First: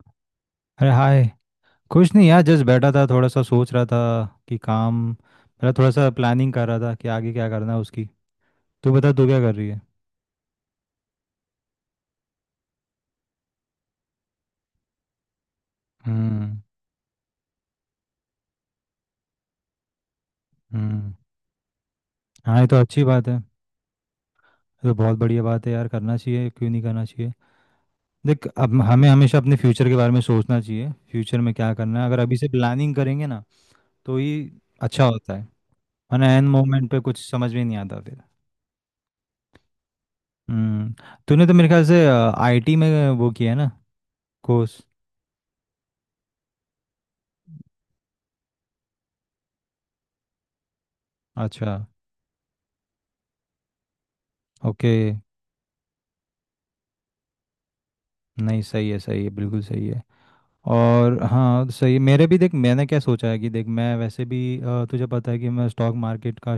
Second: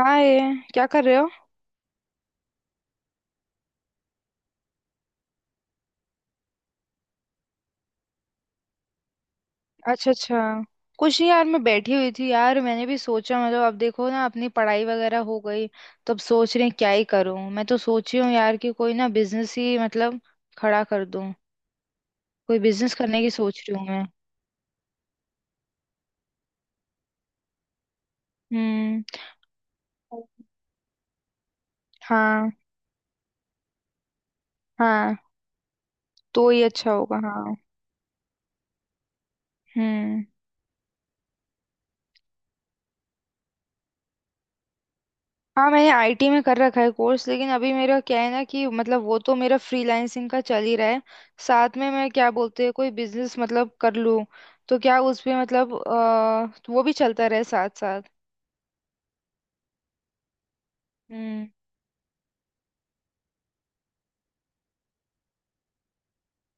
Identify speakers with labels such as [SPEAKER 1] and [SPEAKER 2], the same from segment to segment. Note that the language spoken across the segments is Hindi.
[SPEAKER 1] हाय। क्या
[SPEAKER 2] अरे
[SPEAKER 1] कर रहे
[SPEAKER 2] हाय।
[SPEAKER 1] हो।
[SPEAKER 2] कुछ नहीं यार जस्ट बैठा था थोड़ा सा सोच रहा था कि काम मतलब थोड़ा सा प्लानिंग कर रहा था कि आगे क्या करना है उसकी। तू बता तू क्या कर रही है।
[SPEAKER 1] अच्छा अच्छा। कुछ नहीं यार, मैं बैठी हुई थी यार, मैंने भी सोचा मतलब अब देखो ना, अपनी पढ़ाई वगैरह हो गई। तो अब
[SPEAKER 2] हम्म।
[SPEAKER 1] सोच रहे हैं क्या ही करूं। मैं तो सोच रही हूँ यार कि कोई ना बिजनेस ही मतलब खड़ा कर
[SPEAKER 2] हम्म।
[SPEAKER 1] दूं। कोई
[SPEAKER 2] हाँ ये तो
[SPEAKER 1] बिजनेस
[SPEAKER 2] अच्छी
[SPEAKER 1] करने
[SPEAKER 2] बात
[SPEAKER 1] की
[SPEAKER 2] है।
[SPEAKER 1] सोच रही हूँ मैं।
[SPEAKER 2] ये तो बहुत बढ़िया बात है यार करना चाहिए क्यों नहीं करना चाहिए। देख अब
[SPEAKER 1] हम्म।
[SPEAKER 2] हमें हमेशा अपने फ्यूचर के बारे में सोचना चाहिए फ्यूचर में क्या करना है अगर अभी से
[SPEAKER 1] हाँ।
[SPEAKER 2] प्लानिंग करेंगे ना तो ये अच्छा
[SPEAKER 1] हाँ
[SPEAKER 2] होता है। वरना एन
[SPEAKER 1] तो ही
[SPEAKER 2] मोमेंट
[SPEAKER 1] अच्छा
[SPEAKER 2] पे
[SPEAKER 1] होगा
[SPEAKER 2] कुछ समझ
[SPEAKER 1] हाँ।
[SPEAKER 2] में नहीं आता फिर।
[SPEAKER 1] हम्म।
[SPEAKER 2] हम्म। तूने तो मेरे ख्याल से आईटी में वो किया है ना कोर्स।
[SPEAKER 1] हाँ, मैंने आईटी में कर रखा है कोर्स। लेकिन अभी मेरा क्या है ना कि मतलब वो तो मेरा फ्रीलांसिंग का चल ही रहा है।
[SPEAKER 2] अच्छा।
[SPEAKER 1] साथ में मैं, क्या बोलते हैं, कोई बिजनेस मतलब कर लूँ। तो
[SPEAKER 2] ओके।
[SPEAKER 1] क्या उस पे मतलब तो वो भी चलता रहे साथ साथ।
[SPEAKER 2] नहीं सही है सही है बिल्कुल सही है। और
[SPEAKER 1] हम्म।
[SPEAKER 2] हाँ सही मेरे भी देख मैंने क्या सोचा है कि देख मैं वैसे भी तुझे पता है कि मैं स्टॉक मार्केट का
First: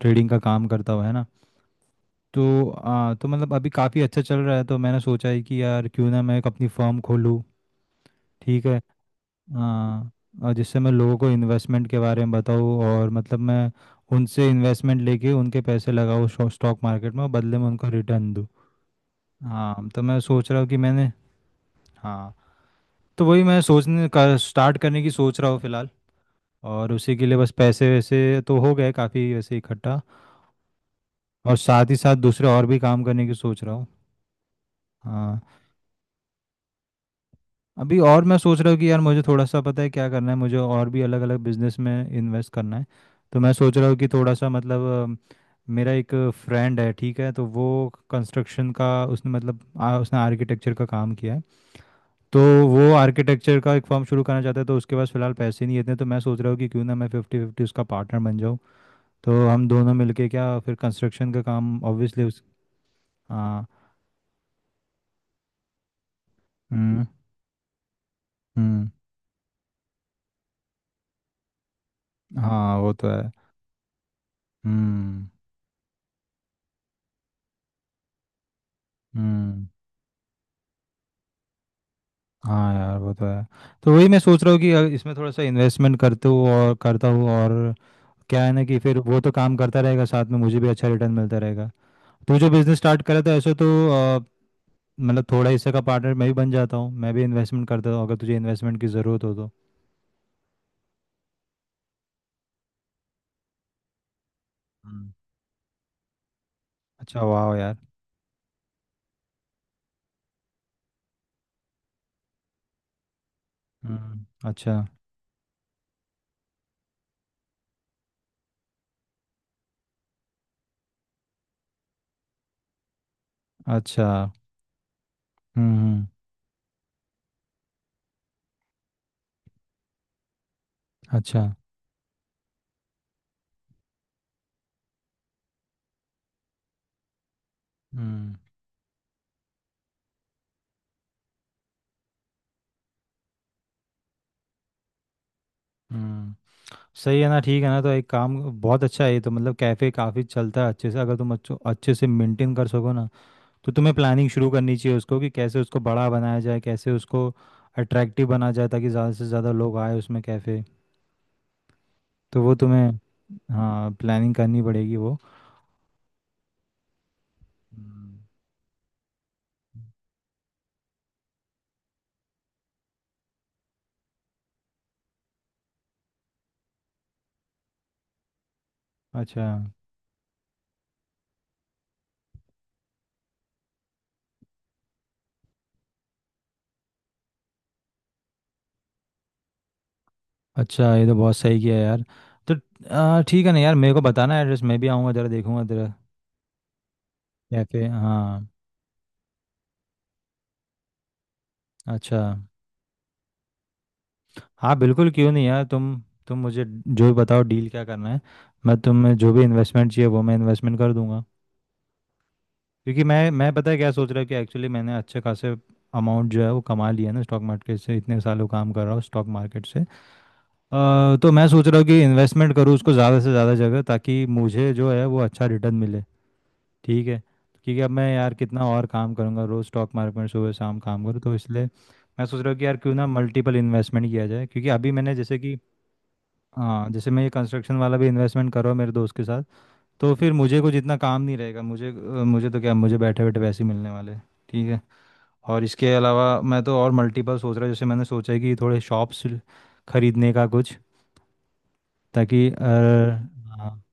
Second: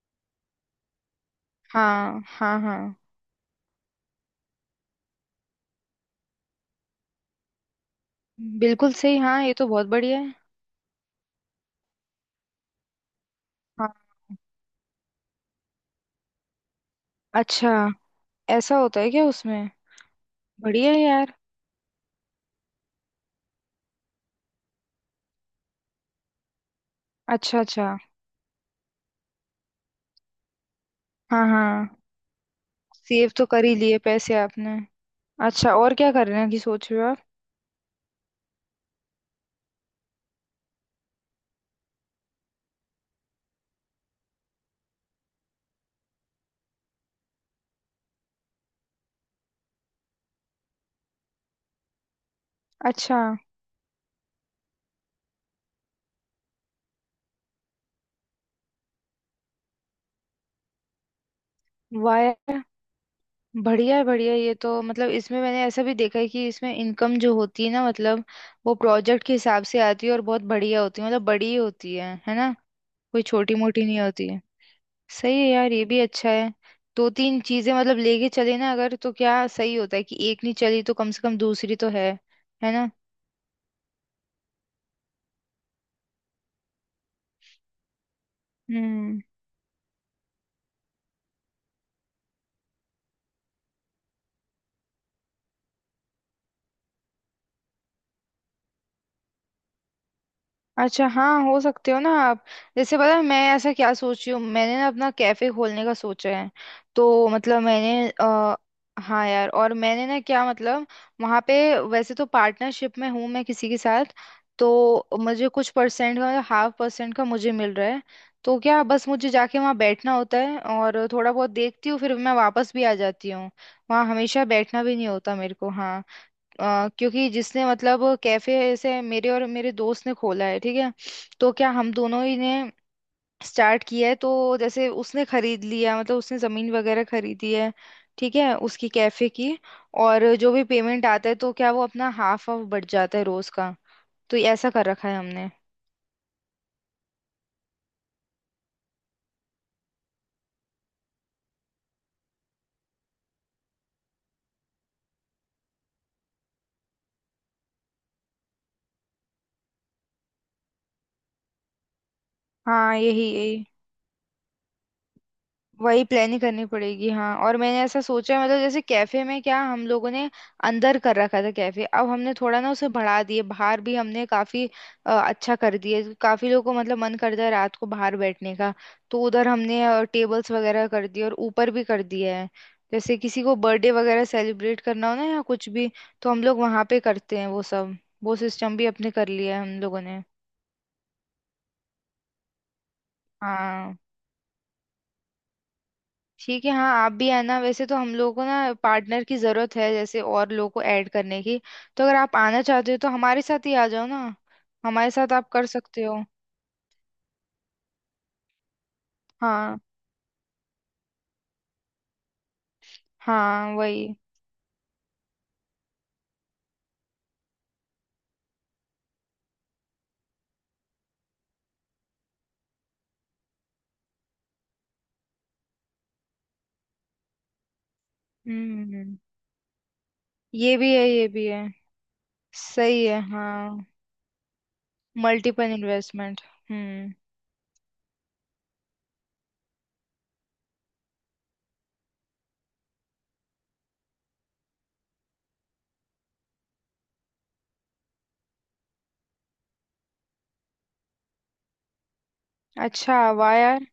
[SPEAKER 2] ट्रेडिंग का काम करता हुआ है ना।
[SPEAKER 1] हाँ हाँ
[SPEAKER 2] तो
[SPEAKER 1] हाँ।
[SPEAKER 2] तो मतलब अभी काफ़ी अच्छा चल रहा है तो मैंने सोचा है कि यार क्यों ना मैं एक अपनी फर्म खोलूँ। ठीक है।
[SPEAKER 1] बिल्कुल सही, हाँ, ये तो बहुत
[SPEAKER 2] हाँ
[SPEAKER 1] बढ़िया है।
[SPEAKER 2] और जिससे मैं लोगों को इन्वेस्टमेंट के बारे में बताऊँ और मतलब मैं
[SPEAKER 1] हाँ।
[SPEAKER 2] उनसे इन्वेस्टमेंट लेके उनके पैसे लगाऊँ स्टॉक मार्केट में और बदले में
[SPEAKER 1] अच्छा,
[SPEAKER 2] उनको रिटर्न दूँ।
[SPEAKER 1] ऐसा होता है क्या उसमें?
[SPEAKER 2] हाँ तो मैं सोच रहा हूँ कि
[SPEAKER 1] बढ़िया है
[SPEAKER 2] मैंने।
[SPEAKER 1] यार।
[SPEAKER 2] हाँ तो वही मैं सोचने का स्टार्ट करने की सोच रहा हूँ फिलहाल। और उसी के लिए बस
[SPEAKER 1] अच्छा अच्छा।
[SPEAKER 2] पैसे वैसे तो हो गए काफ़ी वैसे इकट्ठा।
[SPEAKER 1] हाँ
[SPEAKER 2] और
[SPEAKER 1] हाँ।
[SPEAKER 2] साथ ही साथ दूसरे और भी काम करने
[SPEAKER 1] सेव
[SPEAKER 2] की
[SPEAKER 1] तो
[SPEAKER 2] सोच
[SPEAKER 1] कर
[SPEAKER 2] रहा
[SPEAKER 1] ही
[SPEAKER 2] हूँ।
[SPEAKER 1] लिए पैसे आपने।
[SPEAKER 2] हाँ।
[SPEAKER 1] अच्छा, और क्या कर रहे हैं कि सोच रहे हो आप?
[SPEAKER 2] अभी और मैं सोच रहा हूँ कि यार मुझे थोड़ा सा पता है क्या करना है मुझे और भी अलग अलग बिजनेस में इन्वेस्ट करना है। तो मैं सोच रहा हूँ कि थोड़ा सा मतलब मेरा एक फ्रेंड है ठीक है तो वो कंस्ट्रक्शन का उसने मतलब उसने आर्किटेक्चर का काम किया है। तो वो
[SPEAKER 1] अच्छा,
[SPEAKER 2] आर्किटेक्चर का एक फर्म शुरू करना चाहता है तो उसके पास फिलहाल पैसे नहीं है इतने तो मैं सोच रहा हूँ कि क्यों ना मैं फिफ्टी फिफ्टी उसका पार्टनर बन जाऊँ। तो हम दोनों मिलके क्या फिर कंस्ट्रक्शन का काम ऑब्वियसली उस।
[SPEAKER 1] वाह।
[SPEAKER 2] हाँ।
[SPEAKER 1] बढ़िया है, ये तो मतलब इसमें मैंने ऐसा भी देखा है कि इसमें
[SPEAKER 2] हम्म।
[SPEAKER 1] इनकम जो होती है ना मतलब वो
[SPEAKER 2] हम्म।
[SPEAKER 1] प्रोजेक्ट के हिसाब से आती है और बहुत बढ़िया होती है, मतलब बड़ी होती है ना।
[SPEAKER 2] हाँ वो तो
[SPEAKER 1] कोई
[SPEAKER 2] है।
[SPEAKER 1] छोटी मोटी नहीं होती है।
[SPEAKER 2] हम्म।
[SPEAKER 1] सही है यार, ये भी अच्छा है। दो तीन चीजें मतलब लेके चले ना अगर, तो क्या
[SPEAKER 2] हम्म।
[SPEAKER 1] सही होता है कि एक नहीं चली तो कम से कम दूसरी तो है। है
[SPEAKER 2] हाँ
[SPEAKER 1] ना।
[SPEAKER 2] यार वो तो है। तो वही मैं सोच रहा हूँ कि इसमें थोड़ा सा इन्वेस्टमेंट करते हूँ और करता हूँ और क्या है ना कि फिर वो
[SPEAKER 1] हम्म,
[SPEAKER 2] तो काम करता रहेगा साथ में मुझे भी अच्छा रिटर्न मिलता रहेगा। तू जो बिजनेस स्टार्ट करा था ऐसे तो मतलब थोड़ा हिस्से का पार्टनर मैं भी बन जाता हूँ मैं भी इन्वेस्टमेंट करता हूँ अगर तुझे इन्वेस्टमेंट की ज़रूरत हो तो।
[SPEAKER 1] अच्छा, हाँ हो सकते हो ना आप। जैसे पता है, मैं ऐसा क्या सोच रही हूँ, मैंने ना
[SPEAKER 2] हम्म।
[SPEAKER 1] अपना कैफे खोलने का सोचा है।
[SPEAKER 2] अच्छा
[SPEAKER 1] तो
[SPEAKER 2] वाह
[SPEAKER 1] मतलब
[SPEAKER 2] यार।
[SPEAKER 1] मैंने। हाँ यार, और मैंने ना क्या मतलब वहाँ पे, वैसे तो पार्टनरशिप में हूँ मैं किसी के साथ।
[SPEAKER 2] हम्म। अच्छा
[SPEAKER 1] तो मुझे कुछ परसेंट का मतलब हाफ परसेंट का मुझे मिल रहा है। तो क्या बस मुझे जाके वहाँ बैठना होता है और थोड़ा बहुत देखती हूँ फिर मैं वापस भी आ जाती हूँ। वहाँ
[SPEAKER 2] अच्छा।
[SPEAKER 1] हमेशा बैठना भी नहीं होता मेरे को, हाँ।
[SPEAKER 2] हम्म।
[SPEAKER 1] क्योंकि जिसने मतलब कैफे ऐसे मेरे और मेरे दोस्त ने खोला है, ठीक है।
[SPEAKER 2] अच्छा।
[SPEAKER 1] तो क्या हम दोनों ही ने स्टार्ट किया है तो जैसे उसने खरीद लिया, मतलब उसने जमीन वगैरह खरीदी है,
[SPEAKER 2] हम्म।
[SPEAKER 1] ठीक है, उसकी कैफे की। और जो भी पेमेंट आता है तो क्या वो अपना हाफ ऑफ बढ़ जाता है रोज का। तो ये ऐसा कर रखा है हमने।
[SPEAKER 2] हम्म। सही है ना ठीक है ना तो एक काम बहुत अच्छा है ये तो मतलब कैफ़े काफ़ी चलता है अच्छे से अगर तुम अच्छो अच्छे से मेंटेन कर सको ना तो तुम्हें प्लानिंग शुरू करनी चाहिए उसको कि कैसे उसको बड़ा बनाया जाए कैसे उसको अट्रैक्टिव बना जाए ताकि ज़्यादा से ज़्यादा लोग आए उसमें कैफ़े। तो वो तुम्हें
[SPEAKER 1] हाँ, यही यही।
[SPEAKER 2] हाँ प्लानिंग करनी पड़ेगी वो।
[SPEAKER 1] वही प्लानिंग करनी पड़ेगी, हाँ। और मैंने ऐसा
[SPEAKER 2] हम्म।
[SPEAKER 1] सोचा है, मतलब जैसे कैफे में क्या हम लोगों ने अंदर कर रखा था कैफे, अब हमने थोड़ा ना उसे बढ़ा दिए, बाहर भी हमने काफी अच्छा कर दिए, काफी लोगों को मतलब मन करता है रात को बाहर बैठने का। तो
[SPEAKER 2] अच्छा
[SPEAKER 1] उधर हमने टेबल्स वगैरह कर दिए और ऊपर भी कर दिया है। जैसे किसी को बर्थडे वगैरह सेलिब्रेट करना हो ना या कुछ भी, तो हम लोग वहां पे करते हैं वो सब। वो सिस्टम भी अपने कर लिया है हम लोगों ने।
[SPEAKER 2] अच्छा ये तो बहुत सही किया यार। तो ठीक है ना यार मेरे
[SPEAKER 1] हाँ
[SPEAKER 2] को बताना एड्रेस मैं भी आऊँगा ज़रा देखूँगा तेरा
[SPEAKER 1] ठीक है, हाँ आप भी आना।
[SPEAKER 2] कैफ़े।
[SPEAKER 1] वैसे तो हम लोगों को
[SPEAKER 2] हाँ।
[SPEAKER 1] ना पार्टनर की जरूरत है, जैसे और लोगों को ऐड करने की। तो अगर
[SPEAKER 2] अच्छा।
[SPEAKER 1] आप आना चाहते हो तो हमारे साथ ही आ जाओ ना।
[SPEAKER 2] हाँ बिल्कुल
[SPEAKER 1] हमारे
[SPEAKER 2] क्यों
[SPEAKER 1] साथ
[SPEAKER 2] नहीं
[SPEAKER 1] आप
[SPEAKER 2] यार
[SPEAKER 1] कर सकते हो।
[SPEAKER 2] तुम मुझे जो भी बताओ डील क्या करना है मैं तुम्हें जो भी
[SPEAKER 1] हाँ
[SPEAKER 2] इन्वेस्टमेंट चाहिए वो मैं इन्वेस्टमेंट कर दूंगा। क्योंकि मैं पता
[SPEAKER 1] हाँ,
[SPEAKER 2] है क्या सोच
[SPEAKER 1] वही।
[SPEAKER 2] रहा हूँ कि एक्चुअली मैंने अच्छे खासे अमाउंट जो है वो कमा लिया है ना स्टॉक मार्केट से इतने सालों काम कर रहा हूँ स्टॉक मार्केट से तो मैं सोच रहा हूँ कि इन्वेस्टमेंट करूँ उसको ज़्यादा से ज़्यादा जगह ताकि मुझे जो है वो अच्छा रिटर्न मिले। ठीक है। क्योंकि अब मैं यार कितना और काम
[SPEAKER 1] हम्म,
[SPEAKER 2] करूँगा रोज़ स्टॉक मार्केट में सुबह
[SPEAKER 1] ये
[SPEAKER 2] शाम
[SPEAKER 1] भी है
[SPEAKER 2] काम करूँ
[SPEAKER 1] ये
[SPEAKER 2] तो
[SPEAKER 1] भी है।
[SPEAKER 2] इसलिए मैं सोच रहा हूँ कि यार क्यों
[SPEAKER 1] सही
[SPEAKER 2] ना
[SPEAKER 1] है
[SPEAKER 2] मल्टीपल
[SPEAKER 1] हाँ,
[SPEAKER 2] इन्वेस्टमेंट किया जाए क्योंकि अभी मैंने जैसे कि
[SPEAKER 1] मल्टीपल इन्वेस्टमेंट।
[SPEAKER 2] हाँ जैसे
[SPEAKER 1] हम्म,
[SPEAKER 2] मैं ये कंस्ट्रक्शन वाला भी इन्वेस्टमेंट कर रहा हूँ मेरे दोस्त के साथ। तो फिर मुझे कुछ इतना काम नहीं रहेगा मुझे मुझे तो क्या मुझे बैठे बैठे पैसे मिलने वाले हैं। ठीक है। और इसके अलावा मैं तो और मल्टीपल सोच रहा हूँ जैसे मैंने सोचा है कि थोड़े शॉप्स खरीदने का कुछ ताकि
[SPEAKER 1] अच्छा, वाह
[SPEAKER 2] हाँ
[SPEAKER 1] यार।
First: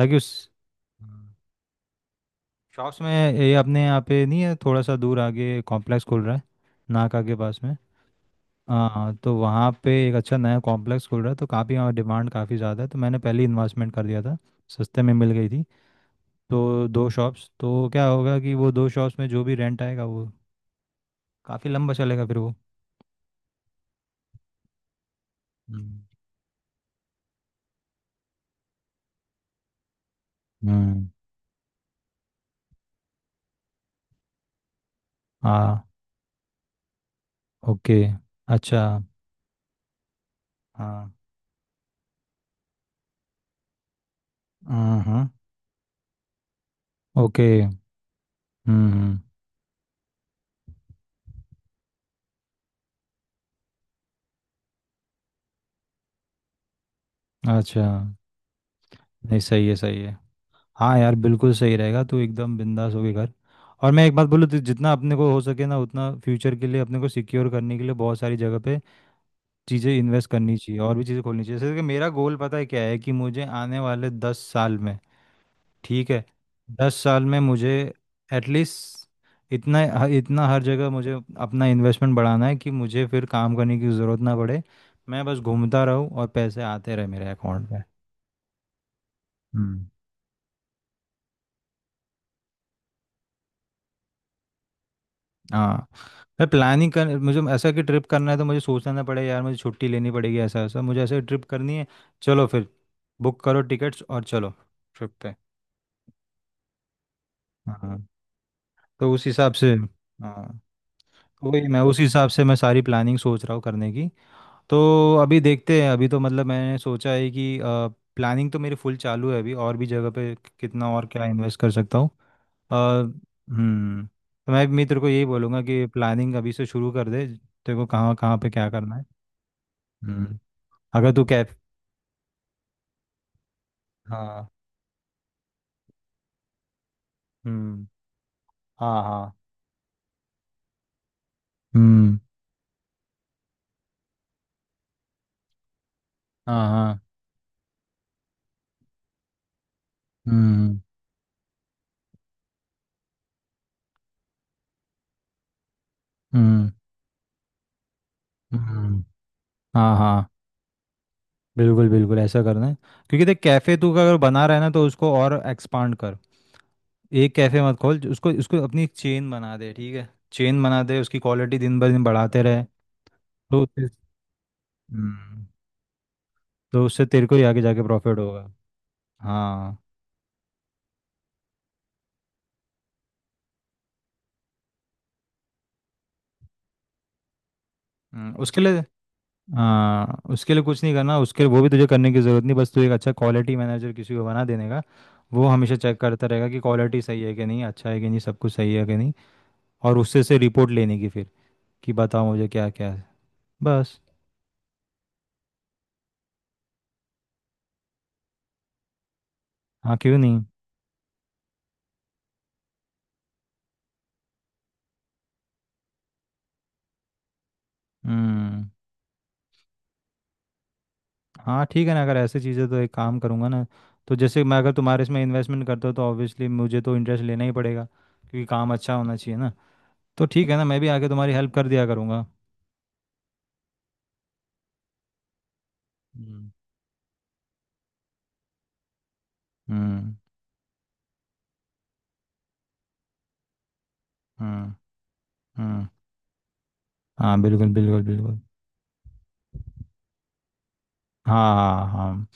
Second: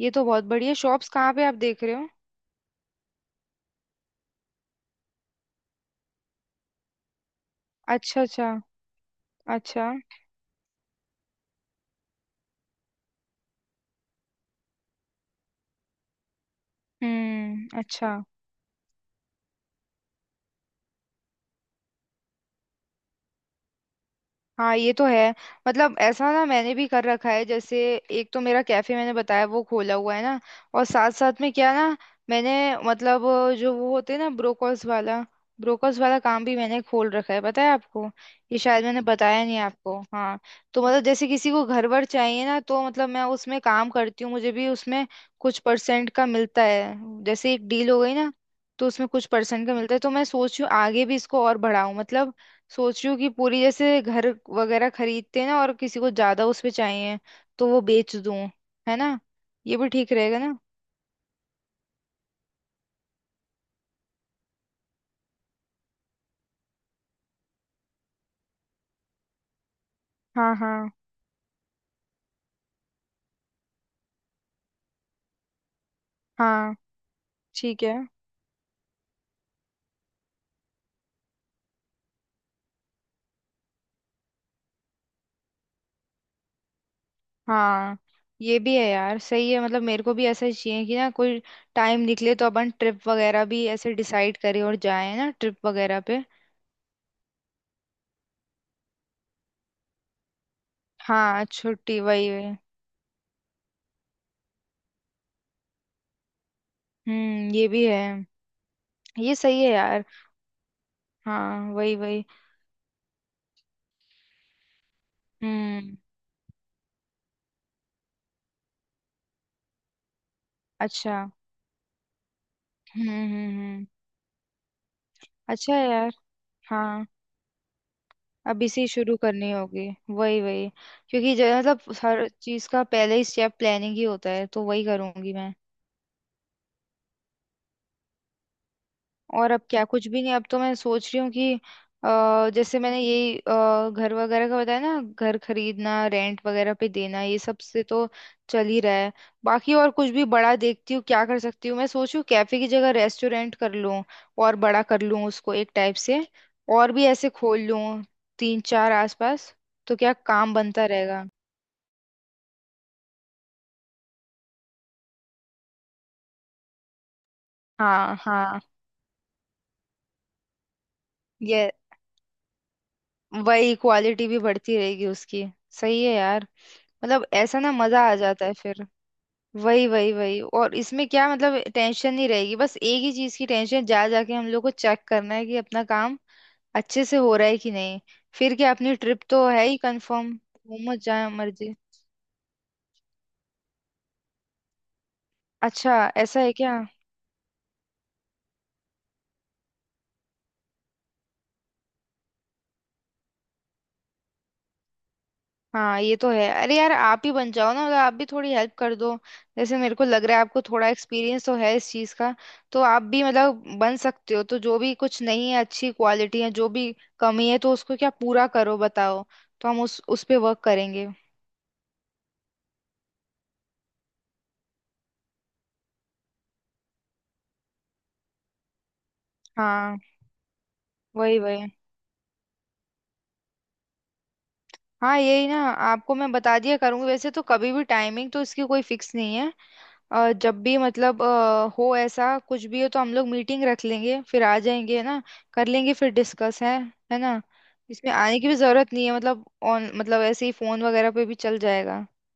[SPEAKER 1] ये तो बहुत
[SPEAKER 2] उस
[SPEAKER 1] बढ़िया, शॉप्स कहाँ
[SPEAKER 2] हाँ,
[SPEAKER 1] पे आप देख रहे हो?
[SPEAKER 2] शॉप्स में ये अपने यहाँ पे नहीं है थोड़ा सा दूर आगे कॉम्प्लेक्स खुल रहा है नाका के पास में।
[SPEAKER 1] अच्छा अच्छा।
[SPEAKER 2] हाँ तो वहाँ
[SPEAKER 1] अच्छा।
[SPEAKER 2] पे एक अच्छा नया कॉम्प्लेक्स खुल रहा है तो काफ़ी वहाँ डिमांड काफ़ी ज़्यादा है तो मैंने पहले ही इन्वेस्टमेंट कर दिया था सस्ते में मिल गई थी। तो दो शॉप्स
[SPEAKER 1] हम्म,
[SPEAKER 2] तो क्या
[SPEAKER 1] अच्छा।
[SPEAKER 2] होगा कि वो दो शॉप्स में जो भी रेंट आएगा वो काफ़ी लंबा चलेगा फिर वो।
[SPEAKER 1] हाँ ये तो है, मतलब
[SPEAKER 2] हम्म।
[SPEAKER 1] ऐसा ना मैंने भी कर रखा है जैसे, एक तो मेरा कैफे मैंने बताया वो खोला हुआ है ना। और
[SPEAKER 2] हम्म।
[SPEAKER 1] साथ साथ में क्या ना, मैंने मतलब जो वो होते हैं ना, ब्रोकर्स वाला।
[SPEAKER 2] हाँ।
[SPEAKER 1] ब्रोकर्स वाला काम भी मैंने खोल रखा है, पता है
[SPEAKER 2] ओके।
[SPEAKER 1] आपको। ये
[SPEAKER 2] अच्छा।
[SPEAKER 1] शायद मैंने बताया नहीं आपको, हाँ। तो मतलब
[SPEAKER 2] हाँ
[SPEAKER 1] जैसे किसी को घर वर चाहिए ना, तो मतलब मैं उसमें काम करती हूँ, मुझे भी
[SPEAKER 2] हाँ
[SPEAKER 1] उसमें
[SPEAKER 2] हाँ।
[SPEAKER 1] कुछ परसेंट का मिलता है।
[SPEAKER 2] ओके।
[SPEAKER 1] जैसे एक डील हो गई ना, तो
[SPEAKER 2] हम्म।
[SPEAKER 1] उसमें
[SPEAKER 2] हम्म।
[SPEAKER 1] कुछ परसेंट का मिलता है। तो मैं सोच रही हूँ आगे भी इसको और बढ़ाऊं, मतलब सोच रही हूँ कि पूरी जैसे घर वगैरह खरीदते हैं ना, और किसी को ज्यादा उसपे चाहिए तो वो
[SPEAKER 2] अच्छा।
[SPEAKER 1] बेच दूं। है ना।
[SPEAKER 2] नहीं सही है
[SPEAKER 1] ये भी
[SPEAKER 2] सही
[SPEAKER 1] ठीक
[SPEAKER 2] है।
[SPEAKER 1] रहेगा ना।
[SPEAKER 2] हाँ यार बिल्कुल सही रहेगा तू एकदम बिंदास होके कर। और मैं एक बात बोलूँ तो जितना अपने को हो सके ना उतना फ्यूचर के लिए अपने को सिक्योर करने के लिए बहुत सारी जगह पे चीज़ें इन्वेस्ट
[SPEAKER 1] हाँ
[SPEAKER 2] करनी चाहिए
[SPEAKER 1] हाँ
[SPEAKER 2] और भी चीज़ें खोलनी चाहिए जैसे कि मेरा गोल पता है क्या है कि मुझे आने वाले 10 साल में। ठीक है।
[SPEAKER 1] हाँ,
[SPEAKER 2] 10 साल में मुझे
[SPEAKER 1] ठीक है,
[SPEAKER 2] एटलीस्ट इतना इतना हर जगह मुझे अपना इन्वेस्टमेंट बढ़ाना है कि मुझे फिर काम करने की ज़रूरत ना पड़े। मैं बस घूमता रहूँ और पैसे आते रहे मेरे अकाउंट में।
[SPEAKER 1] हाँ। ये भी है यार, सही है, मतलब
[SPEAKER 2] हम्म।
[SPEAKER 1] मेरे को भी ऐसा ही चाहिए कि ना कोई टाइम निकले तो अपन ट्रिप वगैरह भी ऐसे डिसाइड करें और जाए ना ट्रिप
[SPEAKER 2] हाँ।
[SPEAKER 1] वगैरह पे।
[SPEAKER 2] मैं प्लानिंग कर मुझे ऐसा कि ट्रिप करना है तो मुझे सोचना ना पड़े यार मुझे छुट्टी लेनी पड़ेगी ऐसा ऐसा मुझे ऐसे ट्रिप
[SPEAKER 1] हाँ
[SPEAKER 2] करनी है।
[SPEAKER 1] छुट्टी, वही
[SPEAKER 2] चलो
[SPEAKER 1] वही।
[SPEAKER 2] फिर बुक करो टिकट्स और चलो ट्रिप पे।
[SPEAKER 1] हम्म, ये भी है।
[SPEAKER 2] हाँ तो उस
[SPEAKER 1] ये
[SPEAKER 2] हिसाब
[SPEAKER 1] सही है
[SPEAKER 2] से
[SPEAKER 1] यार।
[SPEAKER 2] हाँ वही
[SPEAKER 1] हाँ,
[SPEAKER 2] मैं
[SPEAKER 1] वही
[SPEAKER 2] उस
[SPEAKER 1] वही।
[SPEAKER 2] हिसाब से मैं सारी प्लानिंग सोच रहा हूँ करने की। तो अभी देखते हैं
[SPEAKER 1] हम्म,
[SPEAKER 2] अभी तो मतलब मैंने सोचा है कि प्लानिंग तो मेरी फुल चालू है अभी और भी जगह पे कितना और
[SPEAKER 1] अच्छा।
[SPEAKER 2] क्या इन्वेस्ट कर सकता हूँ।
[SPEAKER 1] हम्म।
[SPEAKER 2] हम्म। तो मैं भी मित्र को यही बोलूँगा
[SPEAKER 1] अच्छा
[SPEAKER 2] कि
[SPEAKER 1] है यार।
[SPEAKER 2] प्लानिंग अभी से शुरू
[SPEAKER 1] हाँ,
[SPEAKER 2] कर दे तेरे को कहाँ कहाँ पे
[SPEAKER 1] अब
[SPEAKER 2] क्या
[SPEAKER 1] इसी
[SPEAKER 2] करना है।
[SPEAKER 1] शुरू करनी होगी।
[SPEAKER 2] हम्म।
[SPEAKER 1] वही वही।
[SPEAKER 2] अगर तू
[SPEAKER 1] क्योंकि जो
[SPEAKER 2] कैफ
[SPEAKER 1] मतलब हर चीज का पहले ही स्टेप प्लानिंग ही होता है,
[SPEAKER 2] हाँ
[SPEAKER 1] तो वही करूंगी मैं।
[SPEAKER 2] हम्म हाँ हाँ
[SPEAKER 1] और अब क्या कुछ भी नहीं, अब तो मैं सोच रही हूँ कि
[SPEAKER 2] हम्म
[SPEAKER 1] जैसे मैंने यही घर वगैरह का बताया ना, घर खरीदना रेंट
[SPEAKER 2] हाँ
[SPEAKER 1] वगैरह पे
[SPEAKER 2] हाँ
[SPEAKER 1] देना, ये सब से तो चल ही रहा है। बाकी और कुछ भी बड़ा
[SPEAKER 2] हम्म
[SPEAKER 1] देखती हूँ क्या कर सकती हूँ। मैं सोच रही हूँ कैफे की जगह रेस्टोरेंट कर लूँ और बड़ा कर लूँ उसको एक टाइप से।
[SPEAKER 2] हम्म
[SPEAKER 1] और भी ऐसे खोल लूँ, तीन चार
[SPEAKER 2] हम्म
[SPEAKER 1] आसपास,
[SPEAKER 2] हाँ
[SPEAKER 1] तो क्या
[SPEAKER 2] हाँ
[SPEAKER 1] काम बनता रहेगा।
[SPEAKER 2] बिल्कुल बिल्कुल ऐसा करना है। क्योंकि देख कैफ़े तू अगर बना रहा है ना तो उसको और एक्सपांड कर। एक कैफ़े मत खोल
[SPEAKER 1] हाँ
[SPEAKER 2] उसको उसको
[SPEAKER 1] हाँ,
[SPEAKER 2] अपनी चेन बना दे ठीक है। चेन बना दे उसकी क्वालिटी
[SPEAKER 1] ये
[SPEAKER 2] दिन ब दिन बढ़ाते रहे। तो
[SPEAKER 1] वही, क्वालिटी भी बढ़ती रहेगी उसकी।
[SPEAKER 2] हम्म
[SPEAKER 1] सही है यार,
[SPEAKER 2] तो उससे
[SPEAKER 1] मतलब
[SPEAKER 2] तेरे को ही
[SPEAKER 1] ऐसा
[SPEAKER 2] आगे
[SPEAKER 1] ना
[SPEAKER 2] जाके
[SPEAKER 1] मजा आ
[SPEAKER 2] प्रॉफिट
[SPEAKER 1] जाता
[SPEAKER 2] होगा।
[SPEAKER 1] है फिर।
[SPEAKER 2] हाँ।
[SPEAKER 1] वही वही वही। और इसमें क्या मतलब टेंशन नहीं रहेगी, बस एक ही चीज की टेंशन, जा जाके हम लोग को चेक करना है कि अपना काम अच्छे से हो रहा है कि नहीं। फिर
[SPEAKER 2] उसके
[SPEAKER 1] क्या,
[SPEAKER 2] लिए
[SPEAKER 1] अपनी ट्रिप तो है ही
[SPEAKER 2] हाँ
[SPEAKER 1] कंफर्म।
[SPEAKER 2] उसके लिए कुछ नहीं
[SPEAKER 1] घूमो
[SPEAKER 2] करना
[SPEAKER 1] जाए
[SPEAKER 2] उसके लिए वो भी
[SPEAKER 1] मर्जी।
[SPEAKER 2] तुझे करने की ज़रूरत नहीं बस तू एक अच्छा क्वालिटी मैनेजर किसी को बना देने का। वो हमेशा
[SPEAKER 1] अच्छा,
[SPEAKER 2] चेक करता
[SPEAKER 1] ऐसा
[SPEAKER 2] रहेगा
[SPEAKER 1] है
[SPEAKER 2] कि
[SPEAKER 1] क्या?
[SPEAKER 2] क्वालिटी सही है कि नहीं अच्छा है कि नहीं सब कुछ सही है कि नहीं। और उससे से रिपोर्ट लेने की फिर कि बताओ मुझे क्या क्या है बस।
[SPEAKER 1] हाँ ये तो है, अरे यार आप ही बन जाओ ना, मतलब आप भी थोड़ी हेल्प कर दो। जैसे मेरे
[SPEAKER 2] हाँ
[SPEAKER 1] को
[SPEAKER 2] क्यों
[SPEAKER 1] लग रहा
[SPEAKER 2] नहीं।
[SPEAKER 1] है आपको थोड़ा एक्सपीरियंस तो है इस चीज़ का। तो आप भी मतलब बन सकते हो, तो जो भी कुछ नहीं है, अच्छी क्वालिटी है, जो भी कमी है तो उसको क्या पूरा
[SPEAKER 2] हम्म।
[SPEAKER 1] करो, बताओ। तो हम उस पे वर्क करेंगे।
[SPEAKER 2] हाँ ठीक है ना अगर ऐसी चीज़ें तो एक काम करूँगा ना तो जैसे मैं अगर तुम्हारे इसमें इन्वेस्टमेंट करता हूँ तो ऑब्वियसली मुझे तो इंटरेस्ट लेना ही पड़ेगा क्योंकि काम अच्छा होना चाहिए ना।
[SPEAKER 1] हाँ,
[SPEAKER 2] तो ठीक है ना मैं भी आके तुम्हारी
[SPEAKER 1] वही
[SPEAKER 2] हेल्प कर
[SPEAKER 1] वही।
[SPEAKER 2] दिया करूँगा।
[SPEAKER 1] हाँ यही ना, आपको मैं
[SPEAKER 2] हम्म।
[SPEAKER 1] बता दिया करूंगी, वैसे तो कभी भी, टाइमिंग तो इसकी कोई फिक्स नहीं है।
[SPEAKER 2] हम्म।
[SPEAKER 1] जब भी मतलब हो, ऐसा कुछ भी हो तो हम लोग मीटिंग रख लेंगे फिर आ
[SPEAKER 2] हम्म।
[SPEAKER 1] जाएंगे, है ना। कर
[SPEAKER 2] हम्म।
[SPEAKER 1] लेंगे फिर डिस्कस है। है
[SPEAKER 2] हाँ
[SPEAKER 1] ना।
[SPEAKER 2] बिल्कुल बिल्कुल
[SPEAKER 1] इसमें
[SPEAKER 2] बिल्कुल।
[SPEAKER 1] आने की भी जरूरत नहीं है मतलब, ऑन मतलब ऐसे ही फोन वगैरह पे भी
[SPEAKER 2] हाँ
[SPEAKER 1] चल
[SPEAKER 2] हाँ
[SPEAKER 1] जाएगा।
[SPEAKER 2] हाँ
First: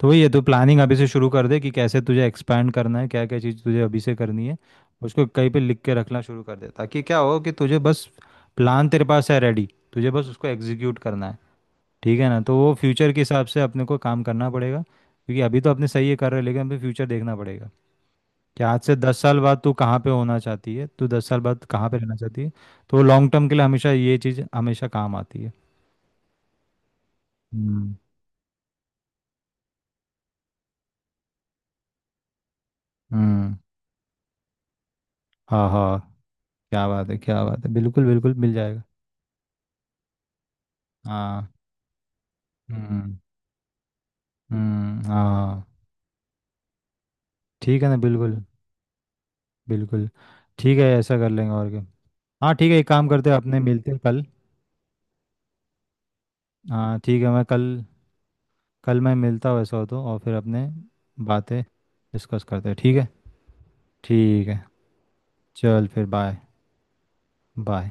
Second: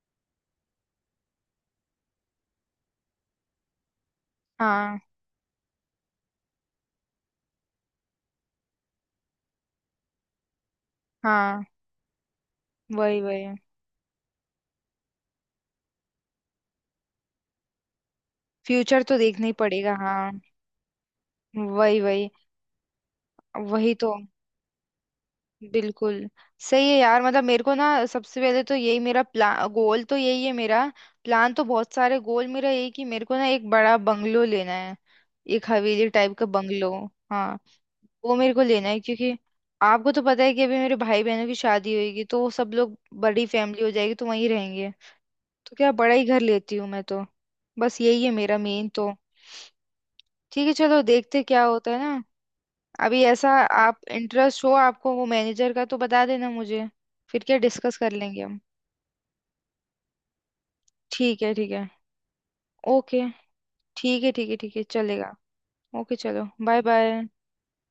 [SPEAKER 2] तो वही है तो प्लानिंग अभी से शुरू कर दे कि कैसे तुझे एक्सपैंड करना है क्या क्या चीज़ तुझे अभी से करनी है।
[SPEAKER 1] हाँ
[SPEAKER 2] उसको कहीं पे लिख के रखना शुरू कर दे ताकि क्या हो कि तुझे बस प्लान तेरे पास है रेडी तुझे बस उसको एग्जीक्यूट करना है।
[SPEAKER 1] हाँ,
[SPEAKER 2] ठीक है ना तो वो फ्यूचर के
[SPEAKER 1] वही वही।
[SPEAKER 2] हिसाब से अपने को काम करना पड़ेगा क्योंकि अभी तो अपने सही है कर रहे हैं लेकिन अभी फ्यूचर देखना पड़ेगा कि आज से
[SPEAKER 1] फ्यूचर
[SPEAKER 2] दस
[SPEAKER 1] तो
[SPEAKER 2] साल
[SPEAKER 1] देखना ही
[SPEAKER 2] बाद तू
[SPEAKER 1] पड़ेगा,
[SPEAKER 2] कहाँ पे
[SPEAKER 1] हाँ।
[SPEAKER 2] होना चाहती है तू 10 साल बाद कहाँ पे
[SPEAKER 1] वही
[SPEAKER 2] रहना
[SPEAKER 1] वही
[SPEAKER 2] चाहती है। तो लॉन्ग टर्म के लिए हमेशा
[SPEAKER 1] वही तो,
[SPEAKER 2] ये चीज़ हमेशा काम आती है।
[SPEAKER 1] बिल्कुल। सही है यार, मतलब मेरे को ना
[SPEAKER 2] हम्म।
[SPEAKER 1] सबसे पहले तो यही मेरा प्लान गोल तो यही है मेरा। प्लान तो बहुत सारे, गोल मेरा यही कि मेरे को ना
[SPEAKER 2] हम्म।
[SPEAKER 1] एक बड़ा बंगलो लेना है।
[SPEAKER 2] हाँ
[SPEAKER 1] एक
[SPEAKER 2] हाँ
[SPEAKER 1] हवेली टाइप का बंगलो।
[SPEAKER 2] क्या
[SPEAKER 1] हाँ,
[SPEAKER 2] बात है बिल्कुल बिल्कुल
[SPEAKER 1] वो
[SPEAKER 2] मिल
[SPEAKER 1] मेरे को
[SPEAKER 2] जाएगा।
[SPEAKER 1] लेना है क्योंकि आपको तो पता है कि अभी मेरे भाई बहनों
[SPEAKER 2] हाँ।
[SPEAKER 1] की शादी होगी तो वो सब लोग,
[SPEAKER 2] हम्म।
[SPEAKER 1] बड़ी फैमिली हो जाएगी तो वहीं रहेंगे।
[SPEAKER 2] हम्म। हाँ
[SPEAKER 1] तो क्या बड़ा ही घर लेती हूँ मैं तो।
[SPEAKER 2] ठीक है ना
[SPEAKER 1] बस यही है
[SPEAKER 2] बिल्कुल
[SPEAKER 1] मेरा मेन तो।
[SPEAKER 2] बिल्कुल।
[SPEAKER 1] ठीक है,
[SPEAKER 2] ठीक है
[SPEAKER 1] चलो
[SPEAKER 2] ऐसा कर
[SPEAKER 1] देखते
[SPEAKER 2] लेंगे
[SPEAKER 1] क्या
[SPEAKER 2] और क्या।
[SPEAKER 1] होता है ना।
[SPEAKER 2] हाँ ठीक है एक काम
[SPEAKER 1] अभी
[SPEAKER 2] करते हैं
[SPEAKER 1] ऐसा,
[SPEAKER 2] अपने मिलते
[SPEAKER 1] आप
[SPEAKER 2] हैं कल।
[SPEAKER 1] इंटरेस्ट हो, आपको वो मैनेजर का तो बता देना मुझे।
[SPEAKER 2] हाँ ठीक है मैं
[SPEAKER 1] फिर क्या,
[SPEAKER 2] कल
[SPEAKER 1] डिस्कस कर लेंगे हम।
[SPEAKER 2] कल मैं मिलता हूँ ऐसा हो तो और फिर अपने
[SPEAKER 1] ठीक है
[SPEAKER 2] बातें
[SPEAKER 1] ठीक है,
[SPEAKER 2] डिस्कस करते हैं ठीक है।
[SPEAKER 1] ओके, ठीक है
[SPEAKER 2] ठीक
[SPEAKER 1] ठीक है
[SPEAKER 2] है।
[SPEAKER 1] ठीक है, चलेगा।
[SPEAKER 2] चल फिर
[SPEAKER 1] ओके,
[SPEAKER 2] बाय।
[SPEAKER 1] चलो, बाय बाय।
[SPEAKER 2] बाय।